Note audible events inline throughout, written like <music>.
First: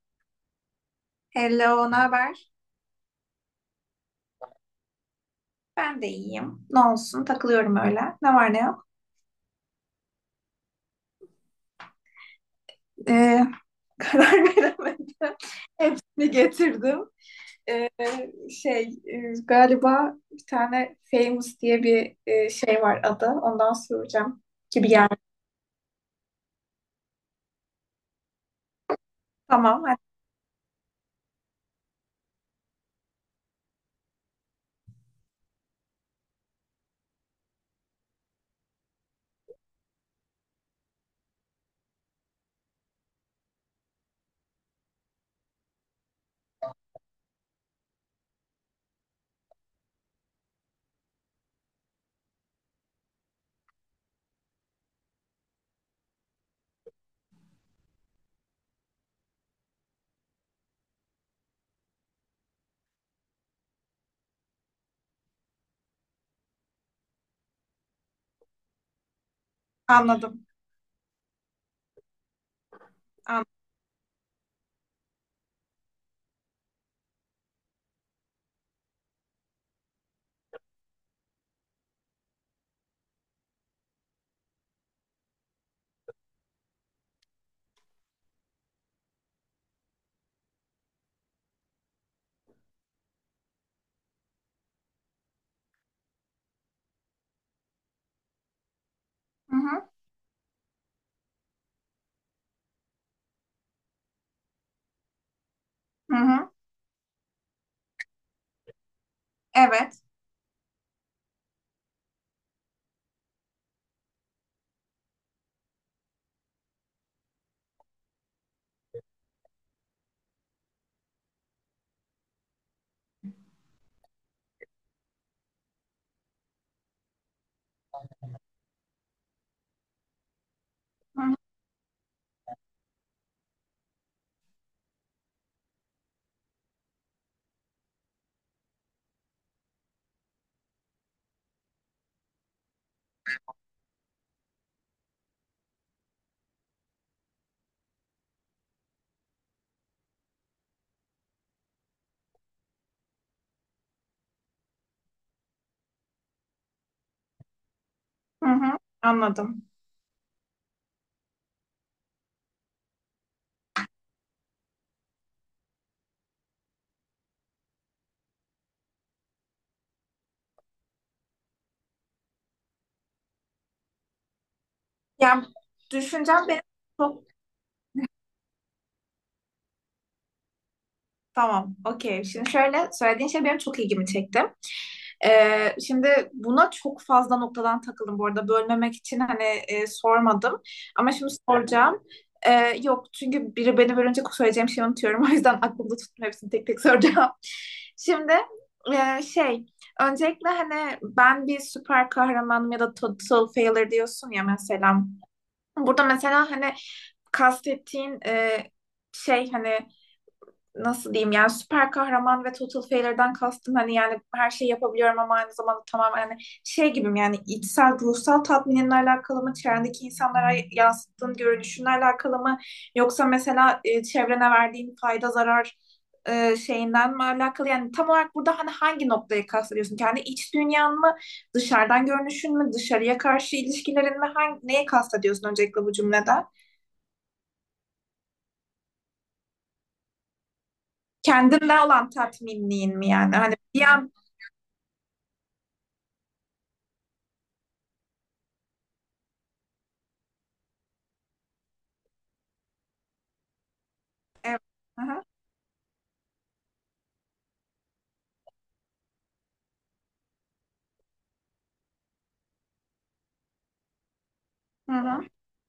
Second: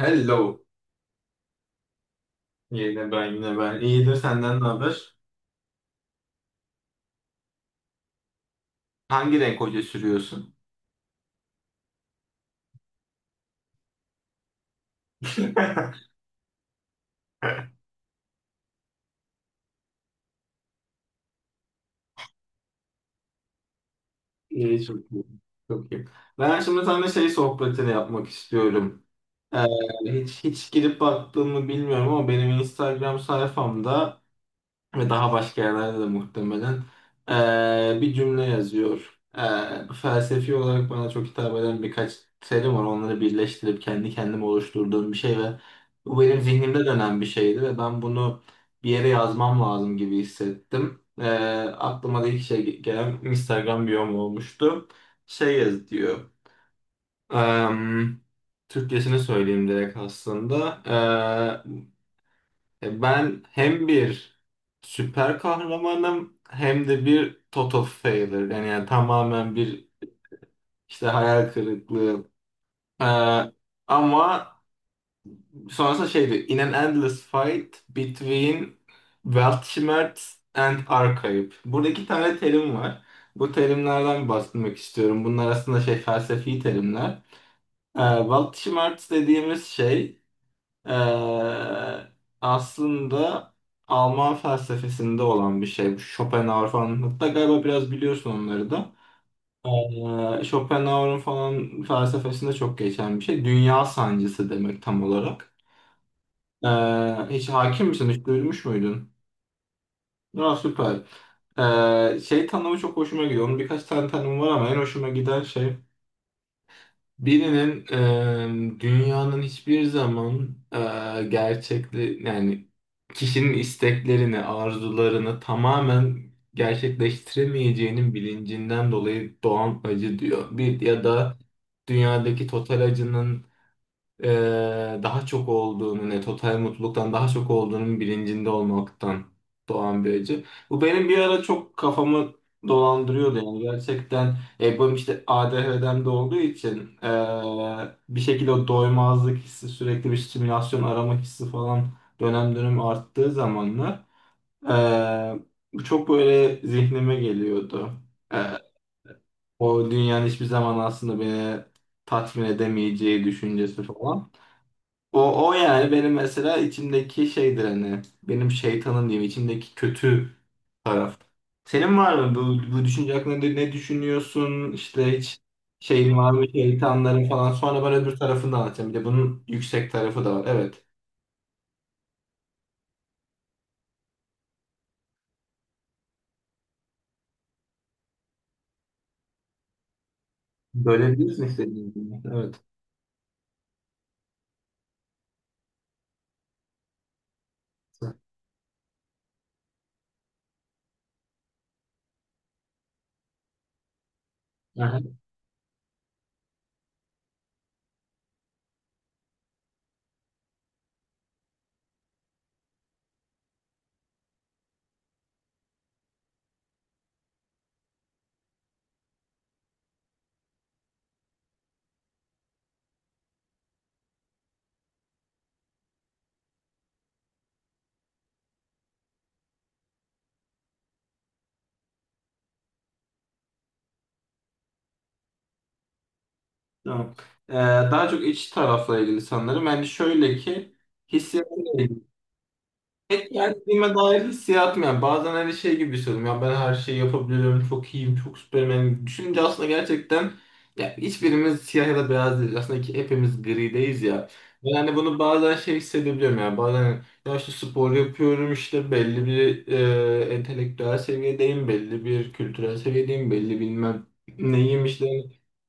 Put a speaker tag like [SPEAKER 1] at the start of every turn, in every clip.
[SPEAKER 1] Hello.
[SPEAKER 2] Hello, ne haber?
[SPEAKER 1] Yine ben. İyidir, senden ne haber?
[SPEAKER 2] Ben de iyiyim. Ne olsun, takılıyorum öyle. Ne var ne yok.
[SPEAKER 1] Hangi renk hoca sürüyorsun?
[SPEAKER 2] Ee, <laughs> karar veremedim.
[SPEAKER 1] <laughs>
[SPEAKER 2] Hepsini getirdim. Ee, şey, galiba bir tane Famous diye bir şey var adı. Ondan soracağım
[SPEAKER 1] İyi,
[SPEAKER 2] gibi
[SPEAKER 1] çok
[SPEAKER 2] geldi.
[SPEAKER 1] iyi. Çok iyi. Ben şimdi sana şey sohbetini yapmak istiyorum. Ee,
[SPEAKER 2] Tamam, hadi.
[SPEAKER 1] hiç girip baktığımı bilmiyorum ama benim Instagram sayfamda ve daha başka yerlerde de muhtemelen bir cümle yazıyor. Felsefi olarak bana çok hitap eden birkaç terim var. Onları birleştirip kendi kendime oluşturduğum bir şey ve bu benim zihnimde dönen bir şeydi ve ben bunu bir yere yazmam lazım gibi hissettim. Aklıma da ilk şey gelen Instagram biyom olmuştu. Şey yaz diyor. Eee Türkçesini söyleyeyim direkt aslında. Ben hem bir süper kahramanım hem de bir total failure. Yani tamamen bir
[SPEAKER 2] Anladım.
[SPEAKER 1] işte hayal kırıklığı. E,
[SPEAKER 2] An
[SPEAKER 1] Ama sonrasında şeydi. In an endless fight between Weltschmerz and Archetype. Burada iki tane terim var. Bu terimlerden bahsetmek istiyorum. Bunlar aslında şey felsefi terimler. Weltschmerz dediğimiz şey Ee, aslında Alman felsefesinde olan bir şey. Bu Schopenhauer falan. Hatta galiba biraz biliyorsun onları da.
[SPEAKER 2] hı hı,
[SPEAKER 1] Schopenhauer'un falan felsefesinde çok geçen bir şey. Dünya sancısı demek tam olarak.
[SPEAKER 2] hı hı.
[SPEAKER 1] Ee, Hiç hakim misin? Hiç duymuş muydun?
[SPEAKER 2] Evet.
[SPEAKER 1] Aa, süper. Şey tanımı çok hoşuma gidiyor. Onun birkaç tane tanımı var ama en hoşuma giden şey birinin dünyanın hiçbir zaman gerçekli yani kişinin isteklerini, arzularını tamamen gerçekleştiremeyeceğinin bilincinden dolayı doğan acı diyor. Bir ya
[SPEAKER 2] Hı hı,
[SPEAKER 1] da dünyadaki total acının daha çok olduğunu, ne total mutluluktan daha çok olduğunun bilincinde olmaktan doğan bir acı. Bu benim bir ara çok kafamı dolandırıyordu yani gerçekten benim işte ADHD'm de olduğu için bir şekilde o doymazlık hissi, sürekli bir stimülasyon arama hissi falan dönem dönem arttığı zamanlar e, bu çok böyle zihnime geliyordu. E,
[SPEAKER 2] hı hı. Anladım.
[SPEAKER 1] O dünyanın hiçbir zaman aslında beni tatmin edemeyeceği düşüncesi falan. O yani benim mesela içimdeki şeydir hani, benim şeytanım diyeyim, içimdeki kötü taraf. Senin var mı bu, bu düşünce hakkında ne düşünüyorsun işte, hiç
[SPEAKER 2] Yani
[SPEAKER 1] şeyin var mı
[SPEAKER 2] düşüncem benim
[SPEAKER 1] şeytanların
[SPEAKER 2] çok...
[SPEAKER 1] falan? Sonra ben öbür tarafını da anlatacağım, bir de bunun yüksek tarafı da var evet.
[SPEAKER 2] Tamam, okey. Şimdi şöyle, söylediğin şey benim çok ilgimi çekti. Şimdi buna çok fazla noktadan takıldım bu arada. Bölmemek için hani sormadım.
[SPEAKER 1] Böyle
[SPEAKER 2] Ama şimdi
[SPEAKER 1] bilirsin istediğin
[SPEAKER 2] soracağım.
[SPEAKER 1] gibi. Evet.
[SPEAKER 2] Yok, çünkü biri beni bölünce söyleyeceğim şeyi unutuyorum. <laughs> O yüzden aklımda tuttum, hepsini tek tek soracağım. <laughs> Şimdi şey, öncelikle hani ben bir süper kahramanım ya da total failure diyorsun ya mesela.
[SPEAKER 1] Aha,
[SPEAKER 2] Burada mesela hani kastettiğin şey, hani nasıl diyeyim, yani süper kahraman ve total failure'dan kastım hani, yani her şeyi yapabiliyorum ama aynı zamanda tamamen hani şey gibiyim, yani içsel ruhsal tatminimle alakalı mı, çevrendeki insanlara yansıttığın görünüşünle alakalı mı, yoksa mesela çevrene verdiğin fayda zarar şeyinden mi alakalı, yani tam olarak burada hani hangi noktayı kastediyorsun, kendi iç dünyan mı, dışarıdan görünüşün mü, dışarıya karşı ilişkilerin mi, neye kastediyorsun öncelikle bu cümlede,
[SPEAKER 1] tamam. Daha çok iç tarafla ilgili sanırım. Yani şöyle ki hissiyatla
[SPEAKER 2] kendinden
[SPEAKER 1] ilgili.
[SPEAKER 2] olan tatminliğin mi,
[SPEAKER 1] Pek
[SPEAKER 2] yani hani bir
[SPEAKER 1] kendime
[SPEAKER 2] an
[SPEAKER 1] dair hissiyatım yani. Bazen hani şey gibi hissediyorum. Ya ben her şeyi yapabiliyorum. Çok iyiyim. Çok süperim. Yani düşününce aslında gerçekten ya hiçbirimiz siyah ya da beyaz değiliz. Aslında ki hepimiz grideyiz ya.
[SPEAKER 2] evet.
[SPEAKER 1] Ben hani bunu
[SPEAKER 2] Aha.
[SPEAKER 1] bazen şey hissedebiliyorum yani. Bazen hani, ya işte spor yapıyorum, işte belli bir entelektüel seviyedeyim. Belli bir kültürel seviyedeyim. Belli bilmem neyim
[SPEAKER 2] Hı
[SPEAKER 1] işte.
[SPEAKER 2] hı,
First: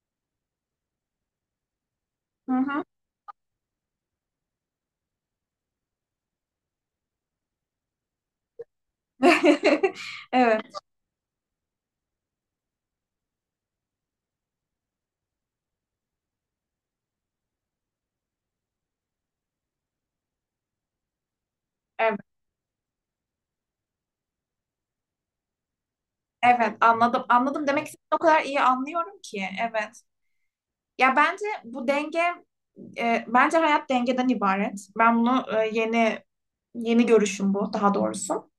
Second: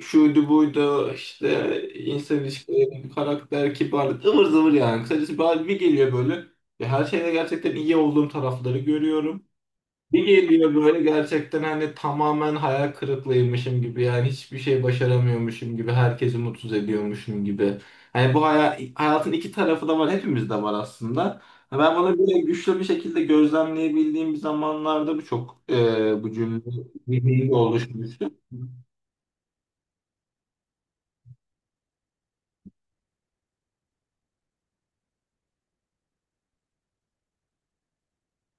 [SPEAKER 1] Şuydu buydu işte, insan
[SPEAKER 2] hı hı.
[SPEAKER 1] ilişkileri, karakter, kibarlık ıvır zıvır yani. Kısacası bir geliyor böyle. Ve her şeyde gerçekten iyi olduğum tarafları görüyorum.
[SPEAKER 2] <laughs>
[SPEAKER 1] Bir
[SPEAKER 2] Evet,
[SPEAKER 1] geliyor böyle gerçekten hani tamamen hayal kırıklığıymışım gibi yani hiçbir şey başaramıyormuşum gibi, herkesi mutsuz ediyormuşum gibi. Hani bu hayatın iki tarafı da var, hepimizde var aslında. Ha, ben
[SPEAKER 2] evet,
[SPEAKER 1] bunu böyle güçlü bir şekilde gözlemleyebildiğim bir zamanlarda bu çok bu cümle
[SPEAKER 2] evet, anladım.
[SPEAKER 1] zihnimde
[SPEAKER 2] Anladım, demek ki o
[SPEAKER 1] oluşmuştu.
[SPEAKER 2] kadar iyi anlıyorum ki. Evet. Ya bence bu denge, bence hayat dengeden ibaret. Ben bunu yeni yeni görüşüm bu, daha doğrusu.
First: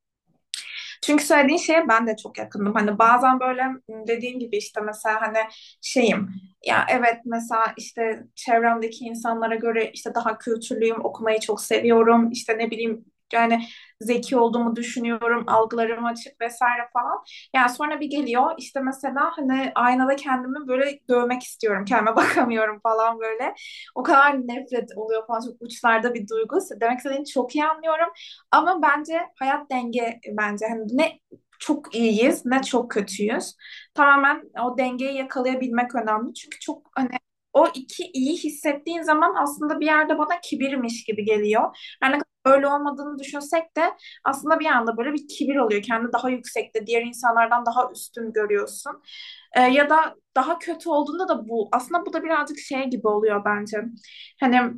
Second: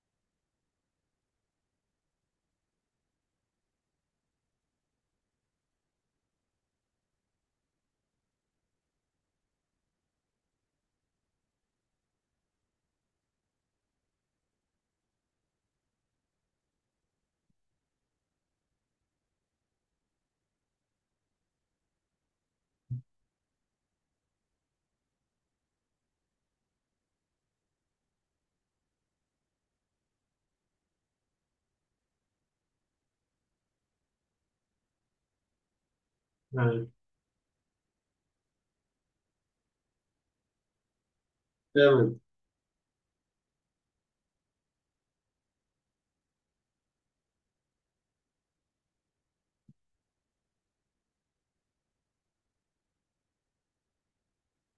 [SPEAKER 2] Çünkü söylediğin şeye ben de çok yakındım. Hani bazen böyle dediğin gibi işte mesela hani şeyim, ya evet mesela işte çevremdeki insanlara göre işte daha kültürlüyüm, okumayı çok seviyorum. İşte ne bileyim, yani zeki olduğumu düşünüyorum, algılarım açık vesaire falan. Yani sonra bir geliyor işte mesela hani aynada kendimi böyle dövmek istiyorum. Kendime <laughs> bakamıyorum falan böyle. O kadar nefret oluyor falan, çok uçlarda bir duygu. Demek istediğini çok iyi anlıyorum. Ama bence hayat denge, bence hani ne çok iyiyiz ne çok kötüyüz. Tamamen o dengeyi yakalayabilmek önemli. Çünkü çok
[SPEAKER 1] Evet.
[SPEAKER 2] hani o iki iyi hissettiğin zaman aslında bir yerde bana kibirmiş gibi geliyor. Her ne
[SPEAKER 1] Evet.
[SPEAKER 2] kadar öyle olmadığını düşünsek de aslında bir anda böyle bir kibir oluyor. Kendi daha yüksekte, diğer insanlardan daha üstün görüyorsun. Ya da daha kötü olduğunda da bu. Aslında bu da birazcık şey gibi oluyor bence. Hani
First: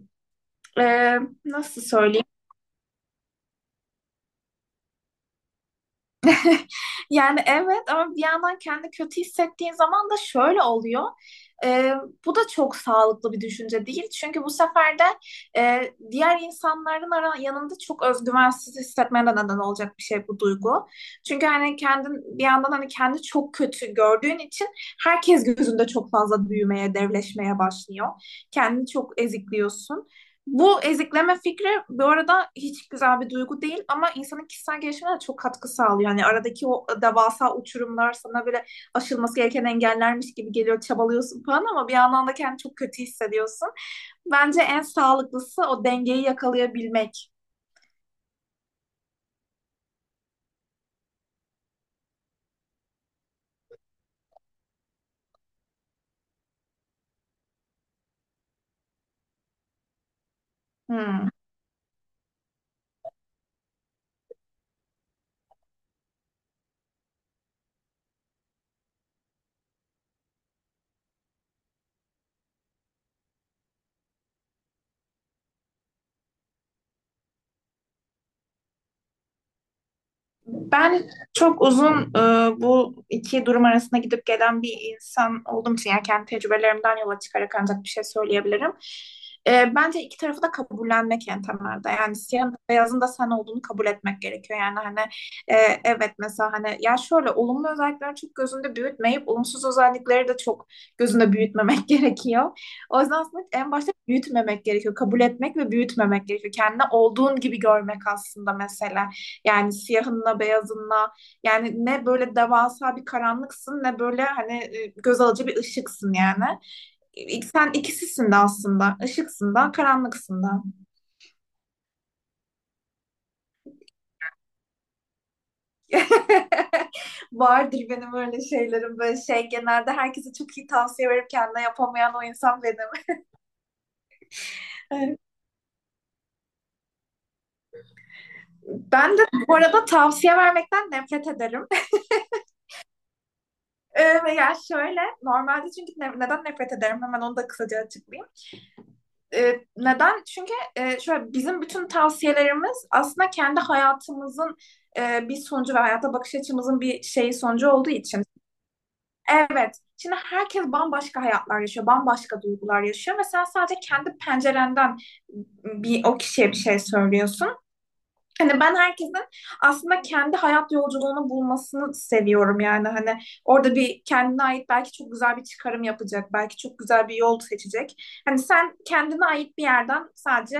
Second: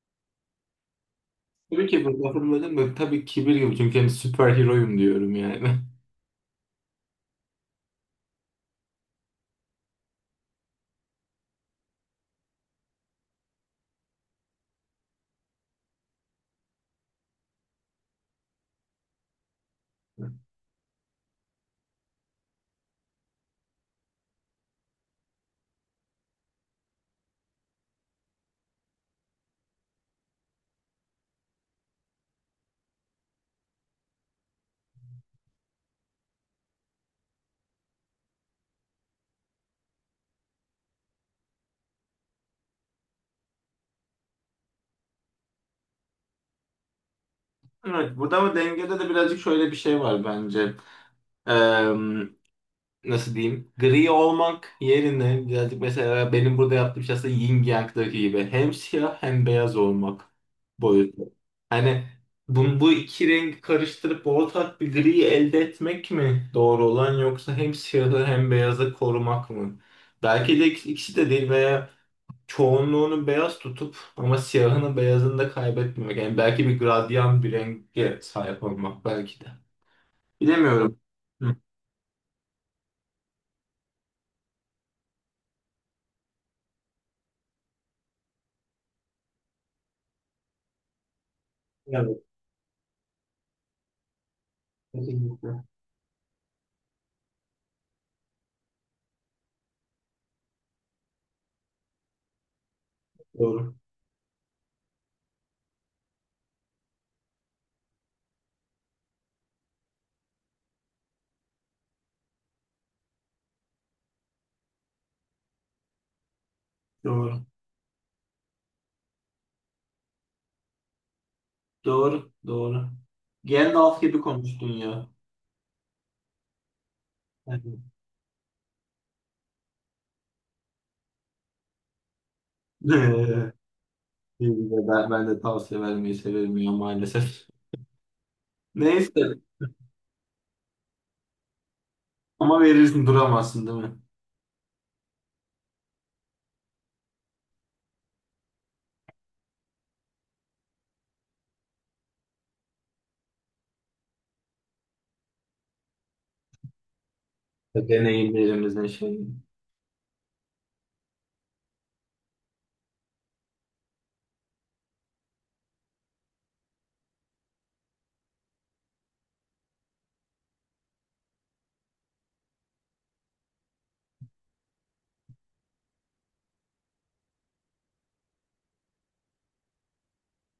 [SPEAKER 2] e, nasıl
[SPEAKER 1] Tabii ki bu
[SPEAKER 2] söyleyeyim?
[SPEAKER 1] lafın böyle tabii kibir gibi, çünkü hani süper heroyum diyorum yani.
[SPEAKER 2] Yani evet, ama bir yandan kendi kötü hissettiğin zaman da şöyle oluyor. Ee, Bu da çok sağlıklı bir düşünce değil. Çünkü bu sefer de e, diğer insanların yanında çok özgüvensiz hissetmene de neden olacak bir şey
[SPEAKER 1] <laughs>
[SPEAKER 2] bu duygu. Çünkü hani kendin bir yandan hani kendi çok kötü gördüğün için herkes gözünde çok fazla büyümeye, devleşmeye başlıyor. Kendini çok ezikliyorsun. Bu ezikleme fikri bu arada hiç güzel bir duygu değil, ama insanın kişisel gelişimine de çok katkı sağlıyor. Yani aradaki o devasa uçurumlar sana böyle aşılması gereken engellermiş gibi geliyor, çabalıyorsun falan, ama bir yandan da kendini çok kötü hissediyorsun. Bence en sağlıklısı o dengeyi yakalayabilmek.
[SPEAKER 1] Evet, burada ama dengede de birazcık şöyle bir şey var bence. Eee, Nasıl diyeyim? Gri olmak yerine birazcık mesela benim burada yaptığım şey aslında yin yang'daki gibi. Hem siyah hem beyaz olmak boyutu.
[SPEAKER 2] Hmm.
[SPEAKER 1] Hani bu iki rengi karıştırıp ortak bir griyi elde etmek mi doğru olan, yoksa hem siyahı hem beyazı korumak mı? Belki de ikisi de değil veya çoğunluğunu beyaz tutup ama siyahını beyazını da kaybetmemek. Yani belki bir gradyan bir renge sahip olmak belki de. Bilemiyorum.
[SPEAKER 2] Ben
[SPEAKER 1] Hı.
[SPEAKER 2] çok uzun bu iki durum arasında gidip gelen bir insan olduğum için, yani kendi tecrübelerimden yola çıkarak ancak bir şey söyleyebilirim. Bence iki tarafı da kabullenmek en temelde. Yani
[SPEAKER 1] Evet,
[SPEAKER 2] siyahın da beyazın da sen olduğunu kabul etmek gerekiyor. Yani hani e,
[SPEAKER 1] kesinlikle.
[SPEAKER 2] evet mesela hani, ya şöyle olumlu özellikleri çok gözünde büyütmeyip olumsuz özellikleri de çok gözünde büyütmemek <laughs> gerekiyor. O yüzden aslında en
[SPEAKER 1] Doğru,
[SPEAKER 2] başta büyütmemek gerekiyor. Kabul etmek ve büyütmemek gerekiyor. Kendini olduğun gibi görmek aslında mesela. Yani siyahınla beyazınla, yani ne böyle devasa bir karanlıksın, ne böyle hani göz alıcı bir ışıksın yani.
[SPEAKER 1] doğru,
[SPEAKER 2] Sen ikisisin de aslında. Işıksın da, karanlıksın da.
[SPEAKER 1] doğru, doğru. Gandalf gibi konuştun ya.
[SPEAKER 2] <laughs>
[SPEAKER 1] Evet.
[SPEAKER 2] Vardır benim öyle şeylerim, böyle şey genelde herkese çok iyi tavsiye verip kendine yapamayan o insan benim.
[SPEAKER 1] <laughs> Ben,
[SPEAKER 2] Evet.
[SPEAKER 1] ben de tavsiye vermeyi severim ya maalesef.
[SPEAKER 2] Ben de
[SPEAKER 1] Neyse
[SPEAKER 2] bu arada tavsiye vermekten nefret ederim. <laughs>
[SPEAKER 1] ama verirsin, duramazsın değil mi?
[SPEAKER 2] Ee, Ya şöyle, normalde çünkü neden nefret ederim hemen onu da kısaca açıklayayım. Neden? Çünkü şöyle, bizim bütün tavsiyelerimiz aslında kendi hayatımızın bir sonucu ve hayata bakış açımızın bir şeyi sonucu olduğu için.
[SPEAKER 1] Deneyimlerimizin şeyi
[SPEAKER 2] Evet. Şimdi herkes bambaşka hayatlar yaşıyor, bambaşka duygular yaşıyor ve sen sadece kendi pencerenden bir o kişiye bir şey söylüyorsun. Hani ben herkesin aslında kendi hayat yolculuğunu bulmasını seviyorum, yani hani orada bir kendine ait belki çok güzel bir çıkarım yapacak, belki çok güzel bir yol seçecek. Hani sen kendine ait bir yerden sadece,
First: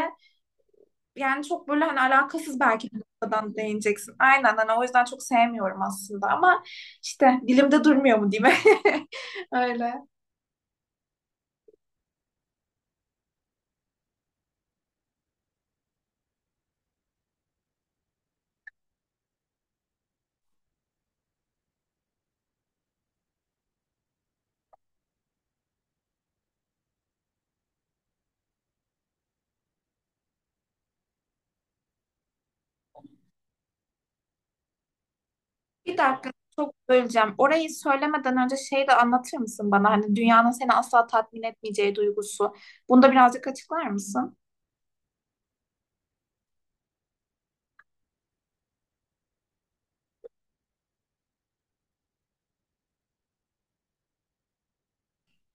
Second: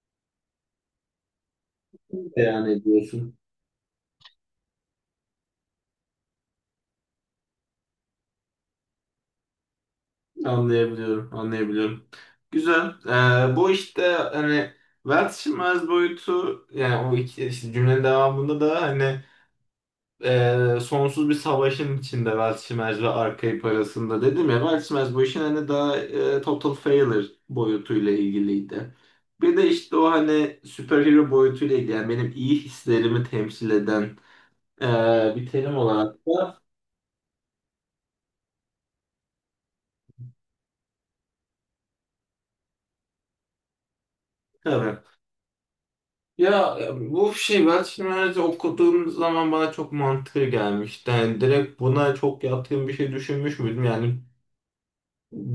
[SPEAKER 2] yani çok böyle hani alakasız
[SPEAKER 1] beyan
[SPEAKER 2] belki bir
[SPEAKER 1] ediyorsun.
[SPEAKER 2] noktadan değineceksin. Aynen, hani o yüzden çok sevmiyorum aslında, ama işte dilimde durmuyor mu diyeyim. <laughs> Öyle.
[SPEAKER 1] Anlayabiliyorum, anlayabiliyorum. Güzel. Bu işte hani vazgeçilmez boyutu yani o iki işte cümlenin devamında da hani sonsuz bir savaşın içinde vazgeçilmez ve Arkaip arasında dedim ya, vazgeçilmez bu işin hani daha total failure boyutuyla ilgiliydi. Bir de işte o hani superhero boyutuyla ilgili yani benim iyi hislerimi temsil eden e, bir terim
[SPEAKER 2] Bir
[SPEAKER 1] olarak
[SPEAKER 2] dakika,
[SPEAKER 1] da
[SPEAKER 2] çok böleceğim. Orayı söylemeden önce şey de anlatır mısın bana? Hani dünyanın seni asla tatmin etmeyeceği duygusu. Bunu da birazcık açıklar mısın?
[SPEAKER 1] tabii. Ya bu şey ben şimdi okuduğum zaman bana çok mantıklı gelmişti. Yani direkt buna çok yatkın bir şey düşünmüş müydüm? Yani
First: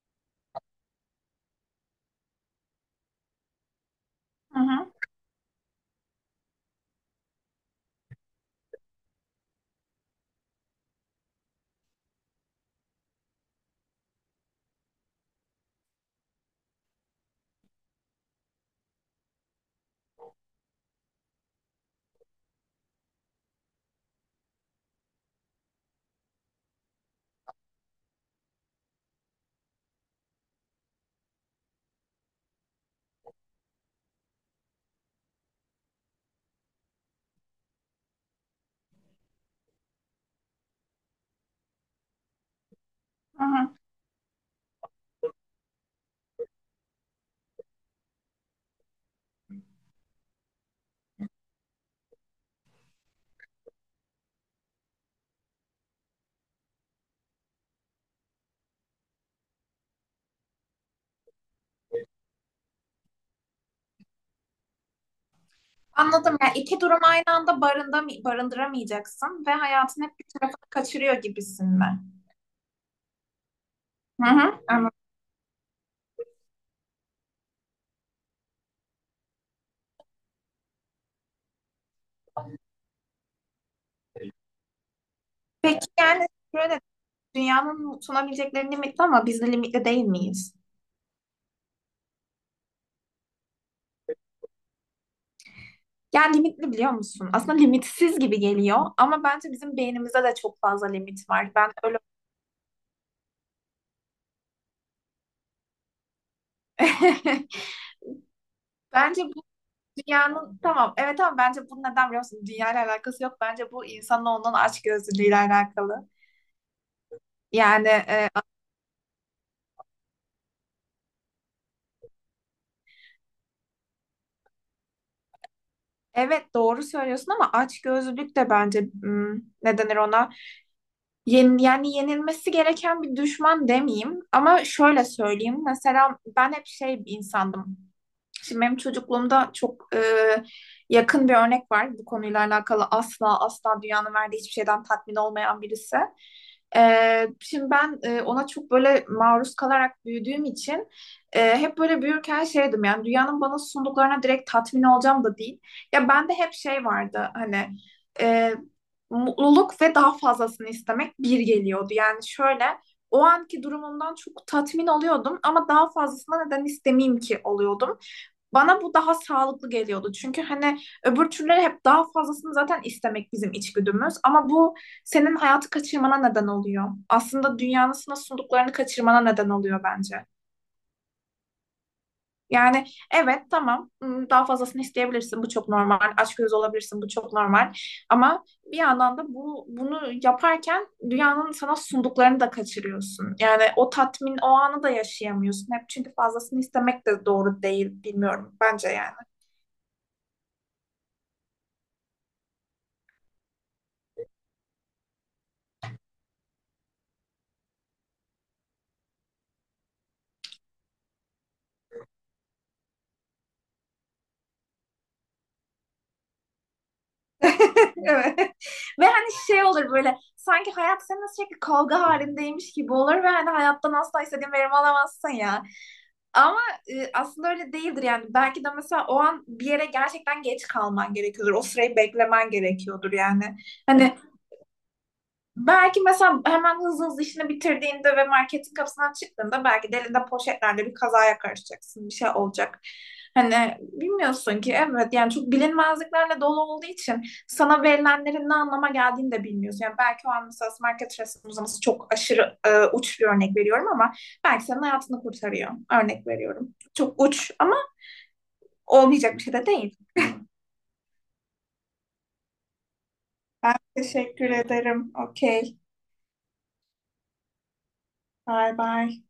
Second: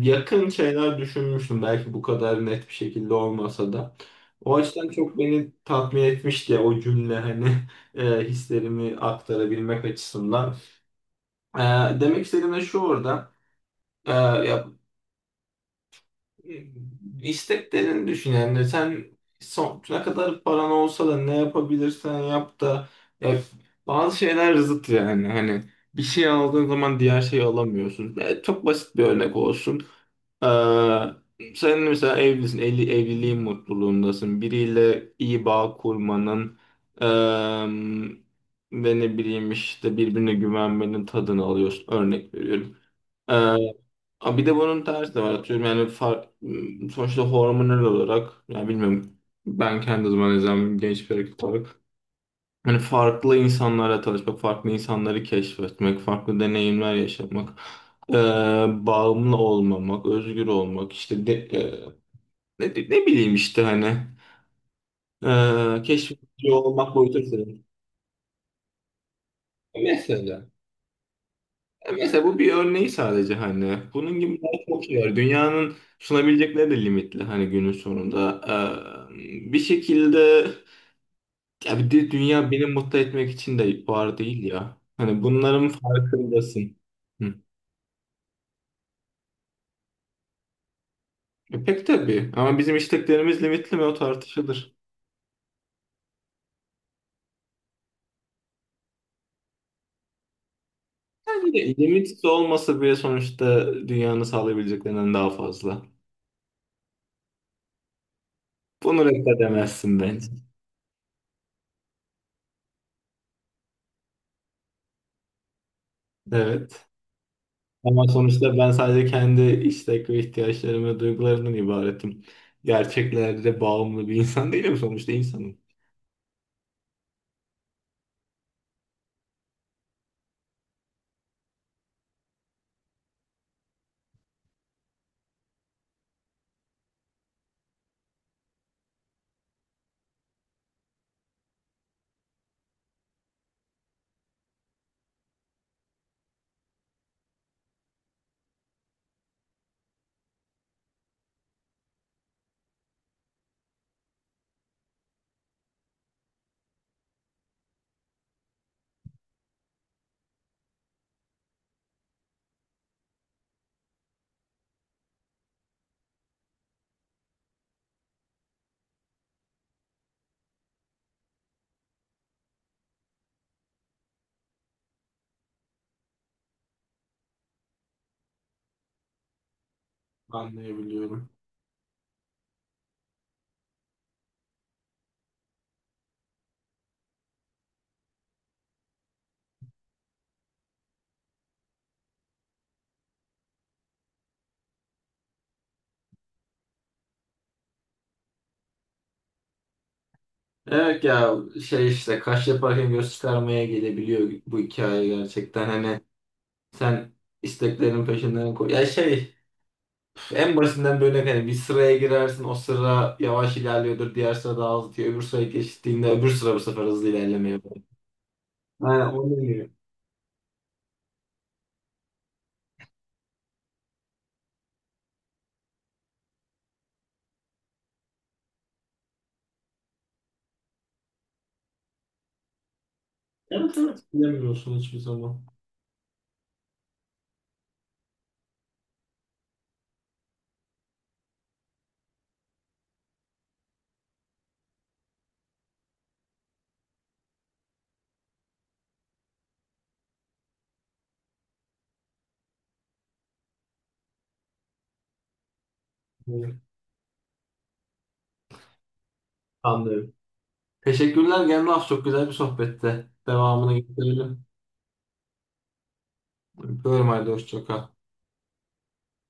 [SPEAKER 1] yakın şeyler düşünmüştüm. Belki bu kadar net bir şekilde olmasa da. O
[SPEAKER 2] Hı
[SPEAKER 1] açıdan
[SPEAKER 2] hı,
[SPEAKER 1] çok beni tatmin etmişti ya o cümle hani <laughs> hislerimi aktarabilmek açısından. E, Demek istediğim de şu orada. Ya isteklerini düşün yani sen sonuna kadar paran olsa da ne yapabilirsen yap da, ya bazı şeyler zıt yani hani bir şey aldığın zaman diğer şeyi alamıyorsun. Ya çok basit bir örnek olsun. Ee, Sen mesela evlisin, evli, evliliğin mutluluğundasın. Biriyle iyi bağ kurmanın eee ve ne bileyim işte birbirine güvenmenin tadını alıyorsun. Örnek veriyorum. Ee,
[SPEAKER 2] hı hı.
[SPEAKER 1] Ama bir de bunun tersi de var. Atıyorum yani sonuçta hormonal olarak yani bilmiyorum, ben kendi zaman izlem genç bir erkek olarak hani farklı insanlarla tanışmak, farklı insanları keşfetmek, farklı deneyimler yaşamak, ee, bağımlı olmamak, özgür olmak işte ne bileyim işte hani
[SPEAKER 2] Anladım.
[SPEAKER 1] keşfedici
[SPEAKER 2] Yani iki
[SPEAKER 1] olmak
[SPEAKER 2] durum
[SPEAKER 1] boyutu.
[SPEAKER 2] aynı anda barındıramayacaksın ve hayatın hep bir
[SPEAKER 1] Mesela.
[SPEAKER 2] tarafını kaçırıyor gibisin
[SPEAKER 1] Ya
[SPEAKER 2] mi?
[SPEAKER 1] mesela bu bir örneği sadece hani. Bunun
[SPEAKER 2] Hı
[SPEAKER 1] gibi daha
[SPEAKER 2] hı,
[SPEAKER 1] çok
[SPEAKER 2] anladım.
[SPEAKER 1] şey var. Dünyanın sunabilecekleri de limitli hani günün sonunda. Bir şekilde ya bir de dünya beni mutlu etmek için de var değil ya. Hani bunların
[SPEAKER 2] Peki yani
[SPEAKER 1] farkındasın.
[SPEAKER 2] şöyle,
[SPEAKER 1] Hı.
[SPEAKER 2] dünyanın sunabilecekleri limitli ama biz de limitli değil miyiz?
[SPEAKER 1] E pek tabii ama bizim isteklerimiz limitli mi, o tartışılır.
[SPEAKER 2] Yani limitli, biliyor musun? Aslında limitsiz gibi geliyor ama bence bizim beynimizde de çok fazla limit var.
[SPEAKER 1] Yani
[SPEAKER 2] Ben
[SPEAKER 1] de
[SPEAKER 2] öyle
[SPEAKER 1] limitsiz olmasa bile sonuçta dünyanın sağlayabileceklerinden daha fazla.
[SPEAKER 2] <laughs>
[SPEAKER 1] Bunu
[SPEAKER 2] bence bu
[SPEAKER 1] reddedemezsin bence.
[SPEAKER 2] dünyanın, tamam evet, ama bence bu neden biliyor musun? Dünyayla alakası yok. Bence bu insanın olan açgözlülüğüyle alakalı.
[SPEAKER 1] Evet.
[SPEAKER 2] Yani
[SPEAKER 1] Ama sonuçta ben sadece kendi istek ve ihtiyaçlarım ve duygularımdan ibaretim. Gerçeklerde bağımlı bir insan değilim, sonuçta insanım.
[SPEAKER 2] evet doğru söylüyorsun, ama açgözlülük de bence ne denir ona? Yani yenilmesi gereken bir düşman demeyeyim, ama şöyle söyleyeyim. Mesela ben hep şey bir insandım. Şimdi benim çocukluğumda çok yakın bir örnek var. Bu konuyla alakalı asla asla dünyanın verdiği hiçbir şeyden tatmin olmayan birisi. Şimdi ben ona çok böyle maruz kalarak büyüdüğüm için hep böyle büyürken şeydim, yani dünyanın bana sunduklarına direkt tatmin olacağım da değil. Ya bende hep şey vardı hani, e, mutluluk ve daha fazlasını istemek bir geliyordu. Yani şöyle, o anki durumumdan çok tatmin oluyordum ama daha fazlasına neden istemeyeyim ki oluyordum. Bana bu daha sağlıklı geliyordu. Çünkü hani öbür türleri hep daha fazlasını zaten istemek bizim içgüdümüz. Ama bu senin hayatı kaçırmana neden oluyor. Aslında dünyanın sana sunduklarını kaçırmana neden oluyor bence.
[SPEAKER 1] Anlayabiliyorum.
[SPEAKER 2] Yani evet tamam, daha fazlasını isteyebilirsin, bu çok normal. Açgözlü olabilirsin, bu çok normal. Ama bir yandan da bu, bunu yaparken dünyanın sana sunduklarını da kaçırıyorsun. Yani o tatmin o anı da yaşayamıyorsun. Hep çünkü fazlasını istemek de doğru değil, bilmiyorum bence yani.
[SPEAKER 1] Evet ya, şey işte kaş yaparken göz çıkarmaya gelebiliyor bu hikaye gerçekten. Hani sen isteklerin peşinden koy. Ya şey en basitinden bir örnek, hani bir sıraya girersin, o sıra yavaş ilerliyordur, diğer sıra daha hızlı diyor. Öbür sıraya geçtiğinde öbür sıra bu sefer hızlı ilerlemeye başlıyor.
[SPEAKER 2] <laughs> Evet.
[SPEAKER 1] Yani
[SPEAKER 2] Ve hani
[SPEAKER 1] onu
[SPEAKER 2] şey
[SPEAKER 1] diyor.
[SPEAKER 2] olur böyle, sanki hayat seninle sürekli kavga halindeymiş gibi olur ve hani hayattan asla istediğin verimi alamazsın ya. Ama aslında öyle değildir yani. Belki de mesela o an bir yere gerçekten geç kalman gerekiyordur. O sırayı beklemen gerekiyordur yani.
[SPEAKER 1] Evet, evet,
[SPEAKER 2] Hani
[SPEAKER 1] bilemiyorsun hiçbir zaman.
[SPEAKER 2] belki mesela hemen hızlı hızlı işini bitirdiğinde ve marketin kapısından çıktığında belki de elinde poşetlerle bir kazaya karışacaksın. Bir şey olacak. Hani bilmiyorsun ki, evet yani çok bilinmezliklerle dolu olduğu için sana verilenlerin ne anlama geldiğini de bilmiyorsun. Yani belki o an mesela market resim uzaması çok aşırı, uç bir örnek veriyorum ama belki senin hayatını kurtarıyor. Örnek
[SPEAKER 1] Evet.
[SPEAKER 2] veriyorum. Çok uç ama olmayacak bir şey de değil.
[SPEAKER 1] Anlıyorum. Teşekkürler Gemraf. Çok güzel bir sohbette.
[SPEAKER 2] Ben
[SPEAKER 1] Devamını getirelim.
[SPEAKER 2] teşekkür ederim. Okey.
[SPEAKER 1] Öpüyorum halde. Hoşça kal.
[SPEAKER 2] Bye bye.